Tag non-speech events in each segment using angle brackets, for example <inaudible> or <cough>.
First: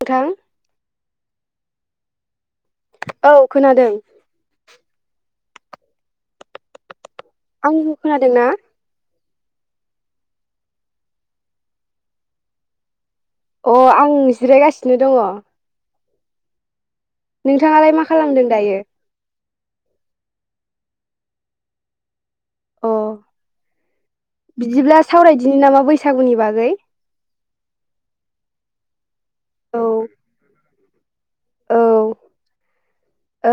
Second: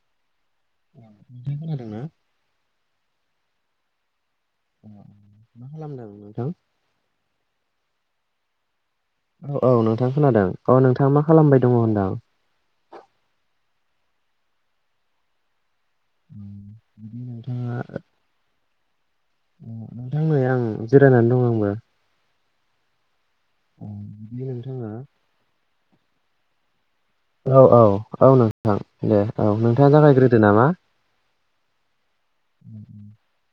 नोंथां <unintelligible> खोनादों ना औ खोनादों मा खालामदों नोंथां आंनिखौ खोनादों ना? औ औ नोंथां खोनादों औ नोंथाङा मा खालामबाय दंङो होनदां? अ आं जिरायगासिनो दंङो। <inaudible> नोंथांङालाय मा खालामदों दायो? नोंथां नै आं जिरायनानै दं आंबो अ बिदि नोंथाङा बिदिब्ला सावरायदिनो नामा बैसागुनि बागै। औ औ औ नोंथां दे औ नोंथाङा जागायग्रोदो नामा? औ <inaudible>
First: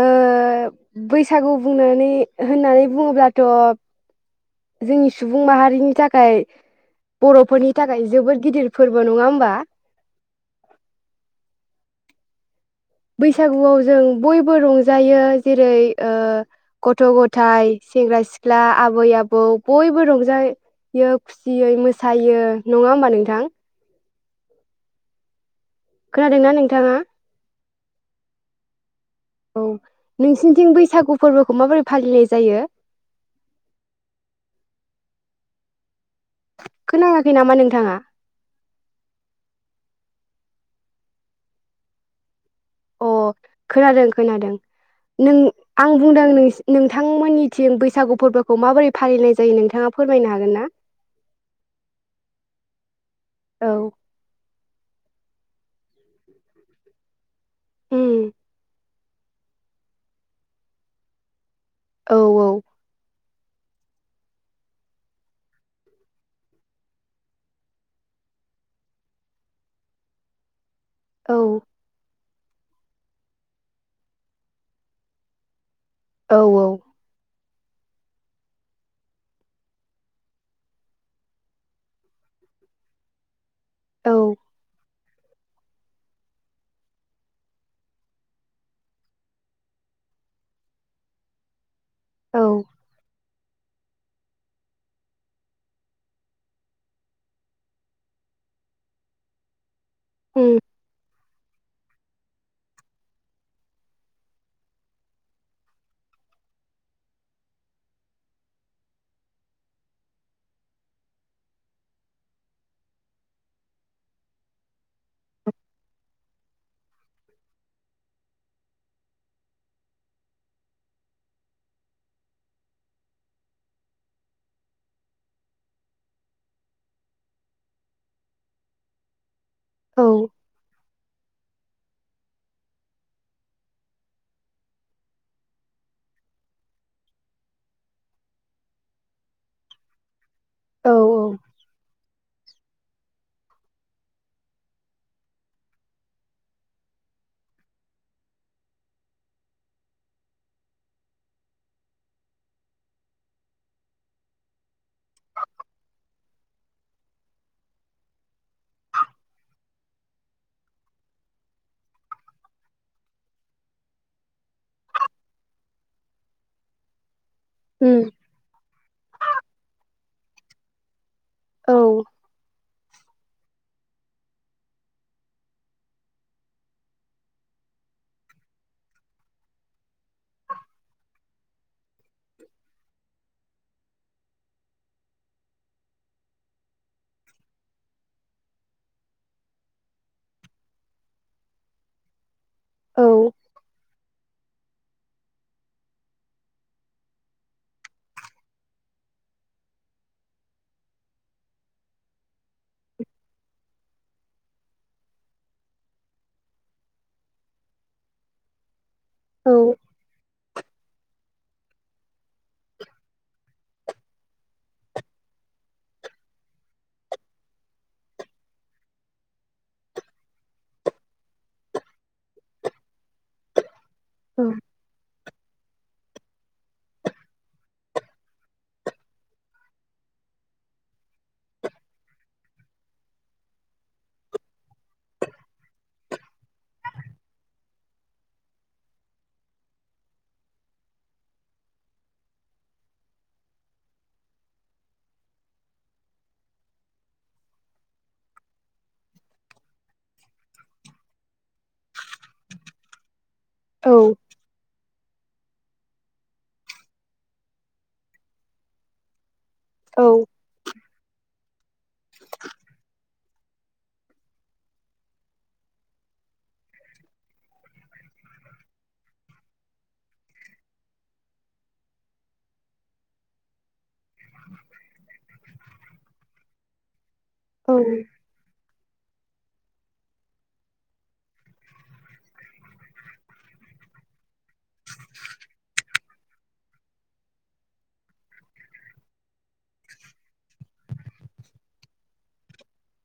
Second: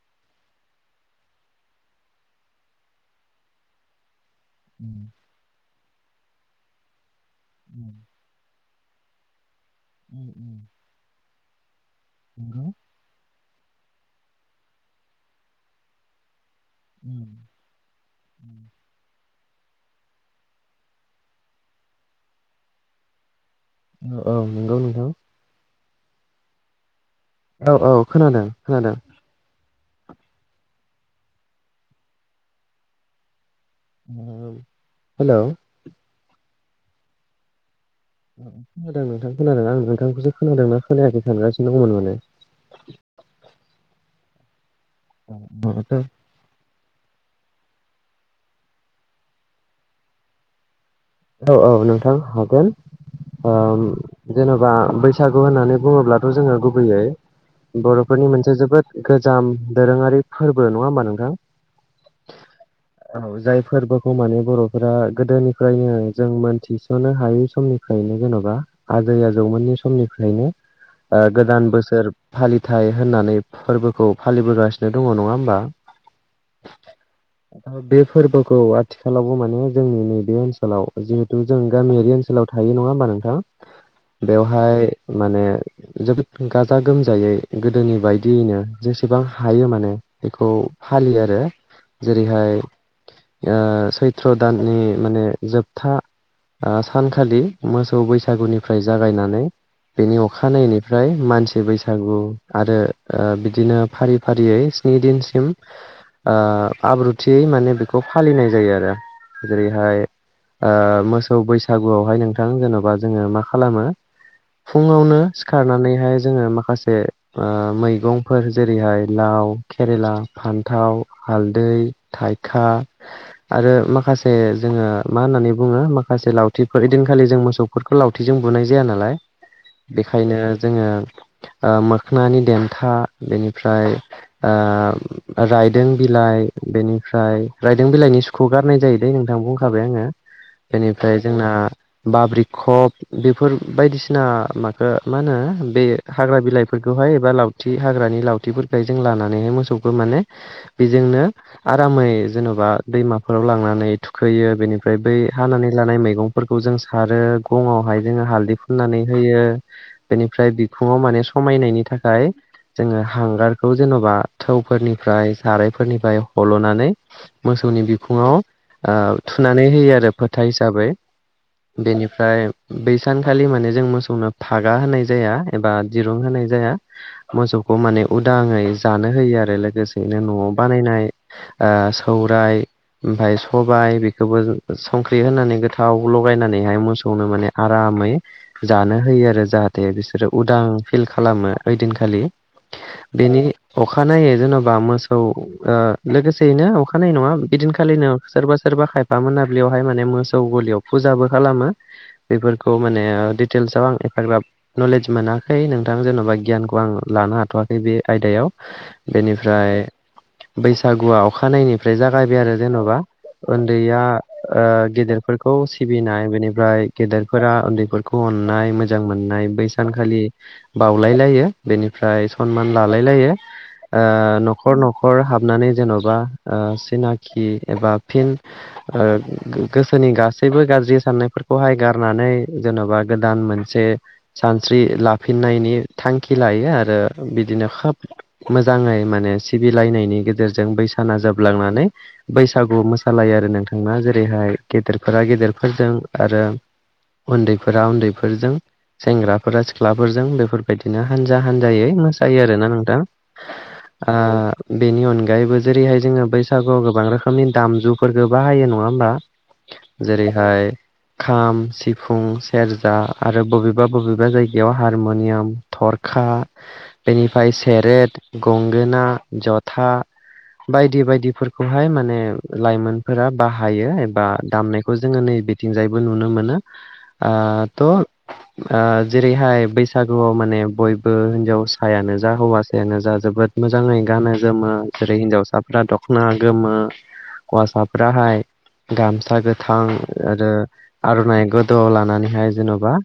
ओ ओ बैसागु बुंनानै होननानै बुङोब्लाथ' जोंनि सुबुं माहारिनि थाखाय बर'फोरनि थाखाय जोबोद गिदिर। फोरबो नंङा होनबा नों उम उम। नंगौ बैसागुआव जों बयबो रंजायो जेरै गथ' गथायाइ सेंग्रा सिख्ला आबै आबौ बयबो रंजा बियो खुसियै मोसायो नंङा होमबा नोंथां। औ नंगौ नोंथां। खोनादोंना नोंथांङा? औ औ खोनादों खोनादों। औ नोंसिनिथिं बैसागु फोरबोखौ माबोरै फालिनाय जायो। हेलौ। खोनाङाखै नामा नोंथांङा। खोनादों नोंथां खोनादों आं नोंथांखौसो खोनादों खोनायाखै सानांगासिनो दंमोन माने। अ खोनादों खोनादों नों आं औ बुंदों नों नोंथांमोननिथिं बैसागु फोरबोखौ माबोरै फालिनाय जायो नोंथांङा फोरमायनो हागोन ना? औ औ नोंथां हागोन। औ जेन'बा बैसागु होननानै बुङोब्लाथ' जोंङो गुबैयै बर'फोरनि उम मोनसे जोबोद। गोजाम दोरोंङारि फोरबो नंङा होनमा नोंथां। औ औ। औ जाय फोरबोखौ माने बर'फोरा गोदोनिफ्रायनो। जों मोनथिस'नो हायै समनिफ्रायनो जेन'बा आजै आजौमोननि समनिफ्रायनो। ओ औ गोदान बोसोर फालिथाय होननानै फोरबोखौ फालिबोगासिनो दङ नङा होमबा? औ औ। दा बे फोरबोखौ आथिखालावबो माने जोंनि नैबे ओनसोलाव। जिहेतु जों गामियारि ओनसोलाव थायो नङा होमबा नोंथाङा औ बेवहाय माने। जोबोद गो गाजा गोमजायै गोदोनि बायदियैनो जेसेबां हायो माने बेखौ फालियो आरो औ जेरैहाय ओ सैथ्र' दाननि माने जोब था ओ सानखालि मोसौ बैसागुनिफ्राय जागायनानै बेनि उम अखानायैनिफ्राय मानसि बैसागु आरो ओ बिदिनो फारि फारियै स्नि दिनसिम ओ आब्रुथियै माने बेखौ फालिनाय जायो आरो जेरैहाय ओ मोसौ बैसागुआवहाय नोंथां जेनबा जोङो मा खालामो। फुङावनो सिखारनानैहाय जोङो माखासे ओ मैगंफोर जेरैहाय लाव, केेरेला, फान्थाव, हालदै थाइखा आरो माखासे जोङो मा होननानै। बुङो माखासे लावथिफोर इदिनखालि जों मोसौफोरखौ लावथिजों बुनाय जाया नालाय। औ बेखायनो जोङो ओ मोखनानि देन्था बेनिफ्राय ओ रायदों बिलाइ बेनिफ्राय रायदों बिलाइनि सुखौ गारनाय जायो दैे नोंथां बुंखाबाय आङो। औ बेनिफ्राय जोंना बाब्रिखब बेफोर बायदिसिना माखो मा होनो बे हाग्रा बिलाइफोरखौहाय एबा लावथि हाग्रानि लावथिफोरखाय जों लानानैहाय मोसौखो माने बेजोंनो आरामै जेन'बा दैमाफोराव लांनानै थुखैयो बेनिफ फ्राय बै हानानै लानाय मैगंफोरखौ जों सारो गंआवहाय जोङो हालदै फुननानै होयो। बेनिफ्राय बिखुङाव माने समायनायनि थाखाय जोङो हांगारखौ जेन'बा थौफोरनिफ्राय सारायफोरनिफ्राय हल'नानै मोसौनि उम बिखुङाव ओ थु फैयो आरो फोथा हिसाबै औ बेनिफ्राय बैस सानखालि माने जों मोसौनो फागा होनाय जाया एबा दिरुं होनाय जाया। मोसौखौ माने उदाङै जानो होयो आरो लोगोसेयैनो न'आव बानायनाय ओ सौराइ ओमफाय सबाइ बिख खौबो जो संख्रि होनानै गोथाव लगायनानैहाय मोसौनो माने आरामै जानो होयो आरो जाहाथे बिसोरो उदां फिल खालामो ओइदिनखालि औ बेनि अखानायै जेन'बा मोसौ ओ लोगोसेयैनो अखानायै नङा बिदिनखालिनो सोरबा सोरबा खायफ फा मोनाबिलियावहाय माने मोसौ गलियाव फुजाबो खालामो। बेफोरखौ माने ओ डिटेल्सआव आं एफाग्राब नलेज मोनाखै नोंथां जेन'बा गियानखौ आं लानो हाथ'वाखै बे आयदायाव औ बेनिफ्राय बैसागुआ अखानायनिफ्राय जागायबाय आरो जेन'बा ओन दैआ ओ गेदेरफोरखौ सिबिनाय बेनिफ्राय गेदेरफोरा उन्दैफोर खौ अननाय मोजां मोननाय बै सानखालि बावलाय लायो बेनिफ्राय सनमान लालाय लायो। ओ औ न'खर न'खर हाबनानै जेन'बा ओ सिनाखि एबा फिन ओ गो गोसोनि गासैबो गाज्रि साननायफोरखौहाय गारनानै जेन'बा गोदान मोनस से सानस्रि लाफिननायनि थांखि लायो आरो बिदिनो खोब मोजाङै माने सिबिलायनायनि गेजेरजों बैसाना जोबलांनानै बैसागु मोस सालायो आरो नोंथांना जेरैहाय गेदेरफोरा गेदेरफोरजों आरो उन्दैफोरा उन्दैफोरजों सेंग्राफोरा सिख्लाफोरजों बेफोरबायदिनो हानजा हानजायै मोसायो आरोना नोंथां। औ ओ बेनि अनगायैबो जेरैहाय जोङो बैसागुआव गोबां रोखोमनि दामजु फोरखो बाहायो नङा होमबा? औ जेरैहाय खाम, सिफुं, सेरजा आरो बबेबा बबेबा जायगायाव हारम'नियाम थरखा बेनिफाय सेरेट, गंगोना, जथा बायदि बायदिफोरखौहाय माने लाइमोनफोरा बाहायो एबा दामनायखौ जोङो नै बिथिंजायबो नुनो मोनो। ओ औ थ' ओ जेरैहाय बैसागुआव माने बयबो हिनजावसायानो जा हौवासायानो जा जोबोद मोजाङै गानो जोमो जेरै हिन्जावसाफ्रा दख'ना गोमो हौवासाफ्रााहाय गामसा गोथां आरो आर'नाइ गोद'आव लानानैहाय जेन'बा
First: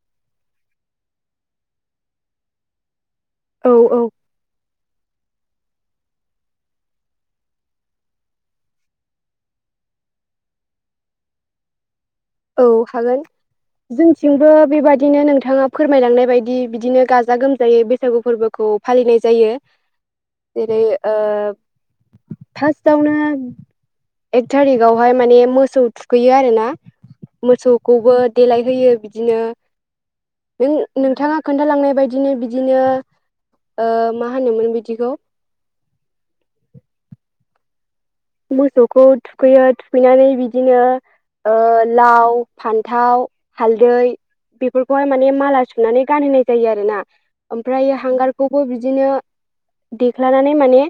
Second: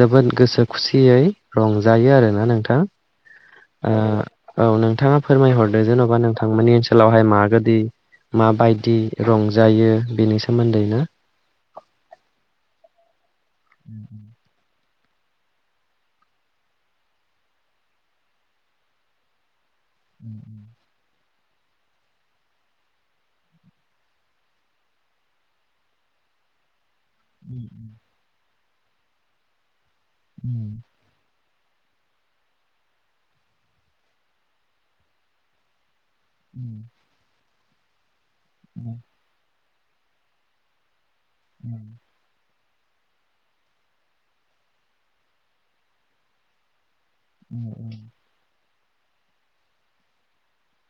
जोबोद गोसो खुसियै रंजायो आरोना नोंथां। औ ओ औ नोंथाङा फोरमायहरदो जेन'बा नोंथांमोनानि ओनसोलावहाय मागोदि माबायदि रंजायो बेनि सोमोन्दैनो औ हागोन जोंथिंबो बेबाद दिनो नोंथाङा फोरमायलांनाय बायदि बिदिनो गाजा गोमजायै बैसागु फोरबोखौ फालिनाय जायो। <inaudible> जेरै ओ फार्स्टआवनो एक थारिखावहाय माने मोसौ थुखैयो आरोना। मोसौखौबो देलायहोयो बिदिनो नों नोंथाङा खोन्थालांनाय बायदिनो बिदिनो ओ मा होनोमोन बिदिखौ? <inaudible> मोसौखौ थुखैयो थुखैनानै बिदिनो ओ लाव फान्थाव हालदै बेफोरखौहाय माने माला सुनानै गानहोनाय जायो आरोना। ओमफ्राय हांगारखौबो बिदिनो देख्लानानै माने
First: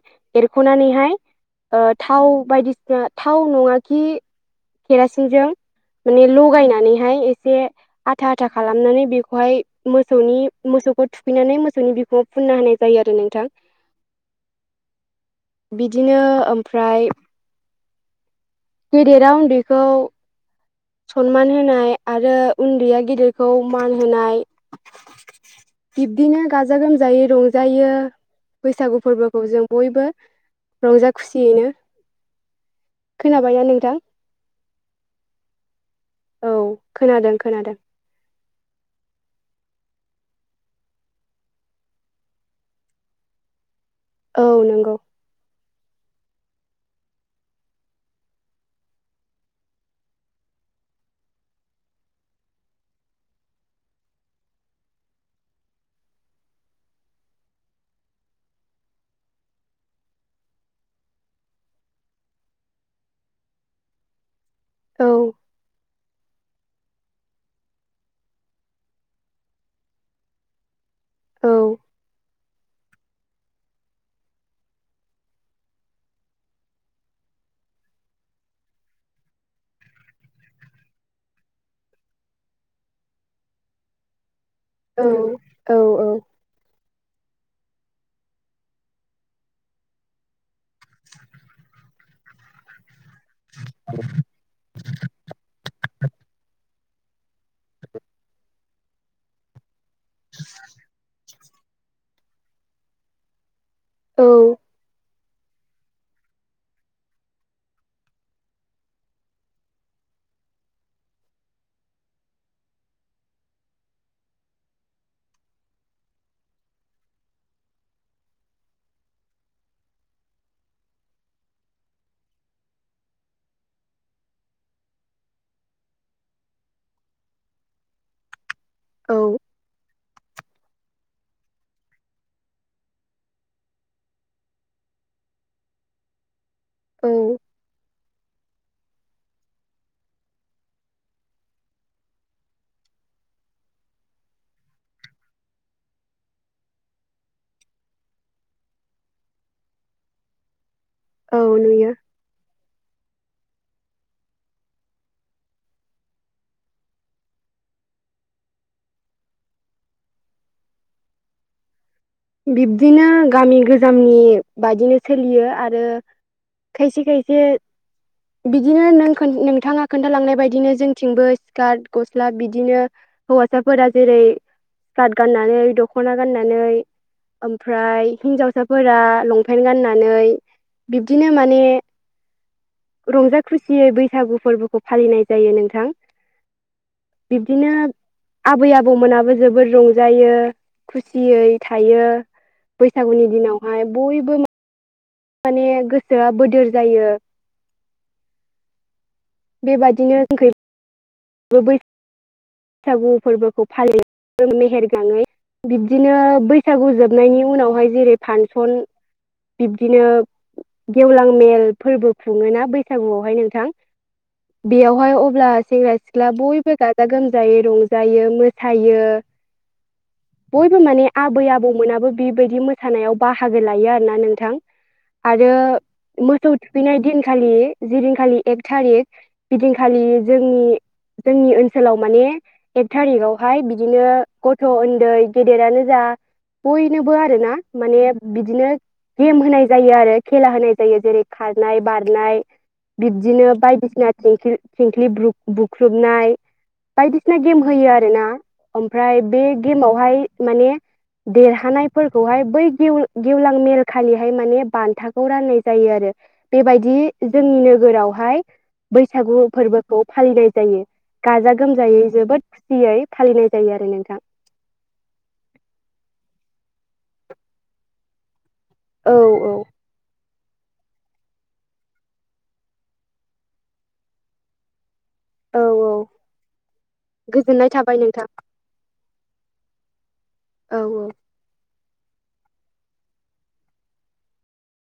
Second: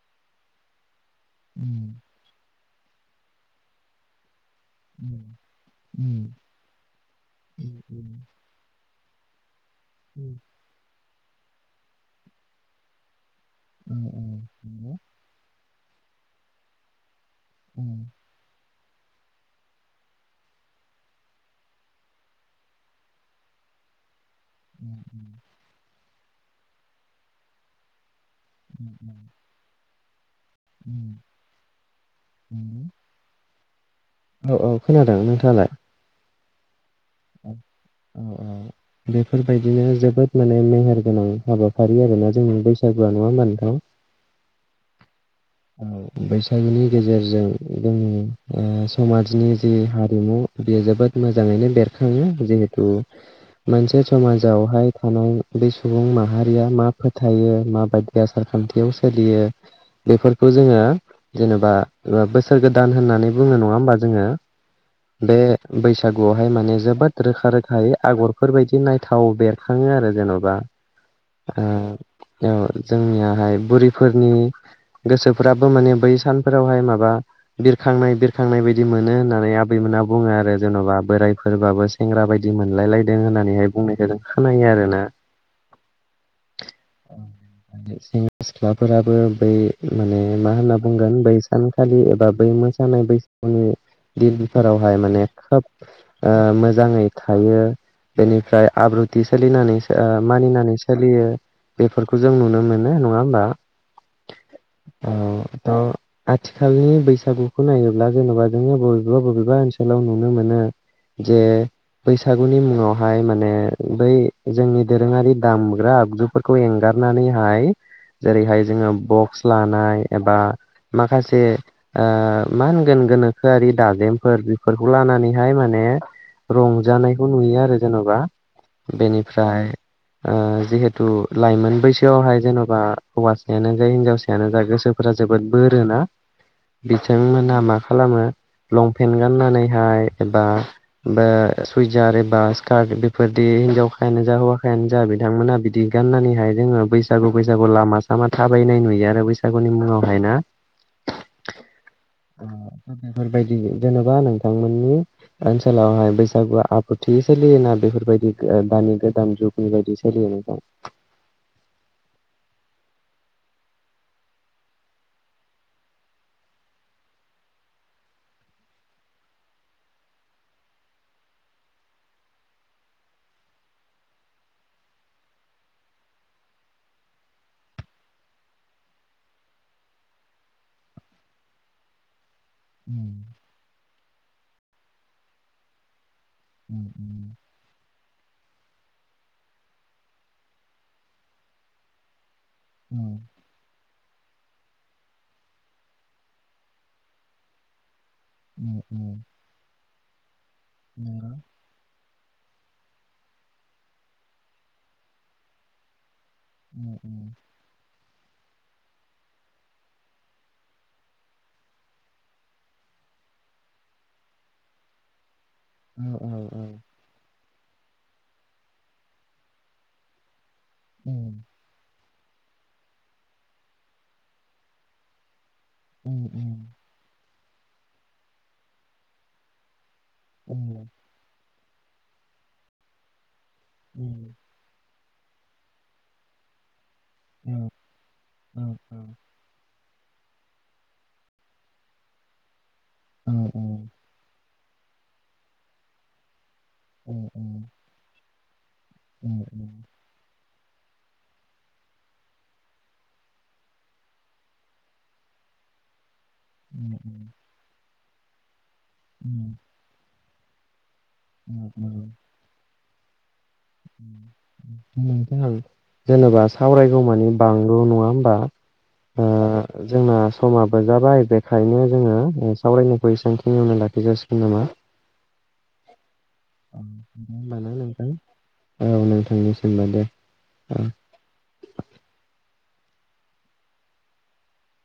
एरख'नानैहाय ओ उम। थाव बायदिसिना थाव नङा खि केरासिनजों माने लगायनानैहाय एसे आथा आथा खालामनानै बेखौहाय मोसौनि मोसौखौ थुखैनानै मोसौनि बिखुङाव फुनना होनाय जायो आरो नोंथां। उम उम नंगौ। बिदिनो ओमफ्राय उम। गेदेरा उन्दैखौ सनमान होनाय आरो उन्दैया गिदिरखौ मान होनाय। बिब्दिनो गाजा गोमजायै रंजायो। बैसागु फोरबोखौ जों बयबो रंजा खुसियैनो <inaudible> खोनाबायना नोंथां? औ औ खोनादों नोंथाङालाय? औ खोनादों खोनादों। औ औ। बेफोरबायदिनो जोबोद माने मेहेर गोनां हाबाफारि आरोना जोंनि बैसागुआ नङा होनबा नोंथां? औ नंगौ। औ बैसागुनि गेजेरजों जोंनि ओ समाजनि जि हारिमु बियो जोबोद मोजाङैनो बेरखाङो जिहेथु मोनसे समाजावहाय थानाय बे सुबुं माहारिया मा फोथायो माबायदि या आसार खान्थियाव सोलियो। बेफोरखौ जोङो जेनेबा ओ बोसोर गोदान होननानै बुंनो नङा होमबा जोङो? औ बे बैसाग गुआवहाय माने जोबोद रोखा रोखायै आगरफोर बायदि नायथाव बेरखाङो आरो जेन'बा। औ ओ औ जोंनियाहाय बुरिफोरनि गोसोफ्राबो माने बै सानफोरावहाय माबा बिरखांनाय बिरखांनाय बायदि मोनो होननानै आबैमोना बुङो आरो जेन'बा बोरायफोरबाबो सेंग्रा बायदि मोनलायलायदों होननानैहाय बुंनायखाय जों खोनायो आरो। औ औ औ। <inaudible> सेंग्रा सिख्लाफोराबो बै माने मा होनना बुंगोन बै सानखालि एबा बै मोसानाय बैसागुनि <unintelligible> फोरारावहाय माने खोब मोजाङै थायो। बेनिफ्राय आब्रुथि सोलिनानै ओ-मानिनानै सोलियो। बेफोरखौ जों नुनो मोनो, नङा होमबा। औ। औ थ' आथिखालनि बैसागुखौ नायोब्ला जेन'बा जोङो बबेबा बबेबा ओनसोलाव नुनो मोनो जे बैसागुनि मुंङावहाय माने बै जोंनि दोरोङारि दामग्रा आगजुफोर खौ एंगारनानैहाय जेरैहाय जोङो बक्स लानाय एबा माखासे ओ मा होनगोन गोनोखोआरि दाजेमफोर बेफोरखौ लानानैहाय माने रंजानायखौ नुयो आरो जेन'बा औ बेनिफ्राय ओ जिहेथु लाइमोन बैसोआवहाय जेन'बा हौवासायानो जा हिनजाव नो जा गोसोफोरा जोबोद बोरोना, औ बिथांमोना मा खालामो, लंपेन्ट गाननानैहाय बा बा सुइजार एबा स्कार्ट बेफोरदि हिनजावखायानो जा हौवायानो जा बिथांमोना बिदि गाननानैहाय जोङो बैसागु बैसागु लामा सामा थाबायनाय नुयो रो बैसागुनि मुङावहाय ना। औ नुयो। <unintelligible> बेफोरबायदि जेनेबा नोंथांमोननि ओनसोलावहाय बैसागुवा आब्रुथियै सोलियोना बेफोरबायदि दानि गोदान जुगनि बायदि सोलियो नोंथां। बिब्दिनो गामि गोजामनि बादिनो सोलियो आरो खायसे खायसे बिदिनो नों खो नोंथाङा खोन्थालांनाय बायदिनो जोंथिंबो स्कार्ट गस्ला बिदिनो हौवासाफोरा जेरै स्कार्ट गाननानै दख'ना गाननानै ओमफ्राय हिन्जावसाफोरा लंपेन्ट गाननानै बिब्दिनो माने रंजा खुसियै बैसागु फोरबोखौ फालिनाय जायो नोंथां। बिब्दिनो आबै आबौमोनाबो जोबोर रंजायो, खुसियै थायो, बैसागुनि दिनावहाय बयबो म माने गोसोआ बोदोर जायो। <inaudible> बेबायाददिनो <unintelligible> <unintelligible> <unintelligible> बैसागु फोरबोखौ फालियो मेहेर गोनाङै। बिब्दिनो बैसागु जोबनायनि उनावहाय जेरै फांसन बिब्दिनो गेवलां मेल फोरबो खुङोना बैसागुआवहाय नोंथां। बेयावहाय अब्ला सेंग्रा सिख्ला बयबो गाजा गोम जायै रंजायो मोसायो। <unintelligible> बयबो माने आबै आबौमोनाबो बेबायदि मोसानायाव बाहागो लायो आरोना नोंथां। आरो मोसौ थुखैनाय दिनखालि जि दिनखालि एक थारिख बिदिनखालि जोंनि जोंनि ओनसोलाव माने एक थारिगावहाय बिदिनो गथ' उन्दै गेदेरानो जा बयनोबो आरो ना माने बिदिनो गेम होनाय जायो आरो खेला होनाय जायो जेरै खारनाय बारनाय बिबदिनो बायदिसिना थिंख्लि बुख्रुबनाय बायदिसिना गेम होयो आरोना ओमफ्राय बे गेमावहाय माने देरहानायफोरखौहाय बै गेव गेवलां मेल खालिहाय माने बान्थाखौ राननाय जायो आरो। बेबायदि जोंनि नोगोरावहाय बैसागु फोरबोखौ फालिनाय जायो गा गोमजायै जोबोद खुसियै फालिनाय जायो आरो नोंथां। <unintelligible> जेनेबा सावरायगौमानि <unintelligible> नङा होमबा। औ औ ओ जोंना समाबो जाबाय बेखायनो जोङो सावरायनायखौ एसांखिनियावनो लाखिजासिगोन नामा औ औ गोजोननाय थाबाय नोंथां। औ नोंथांनिसिमबो दे। औ औ औ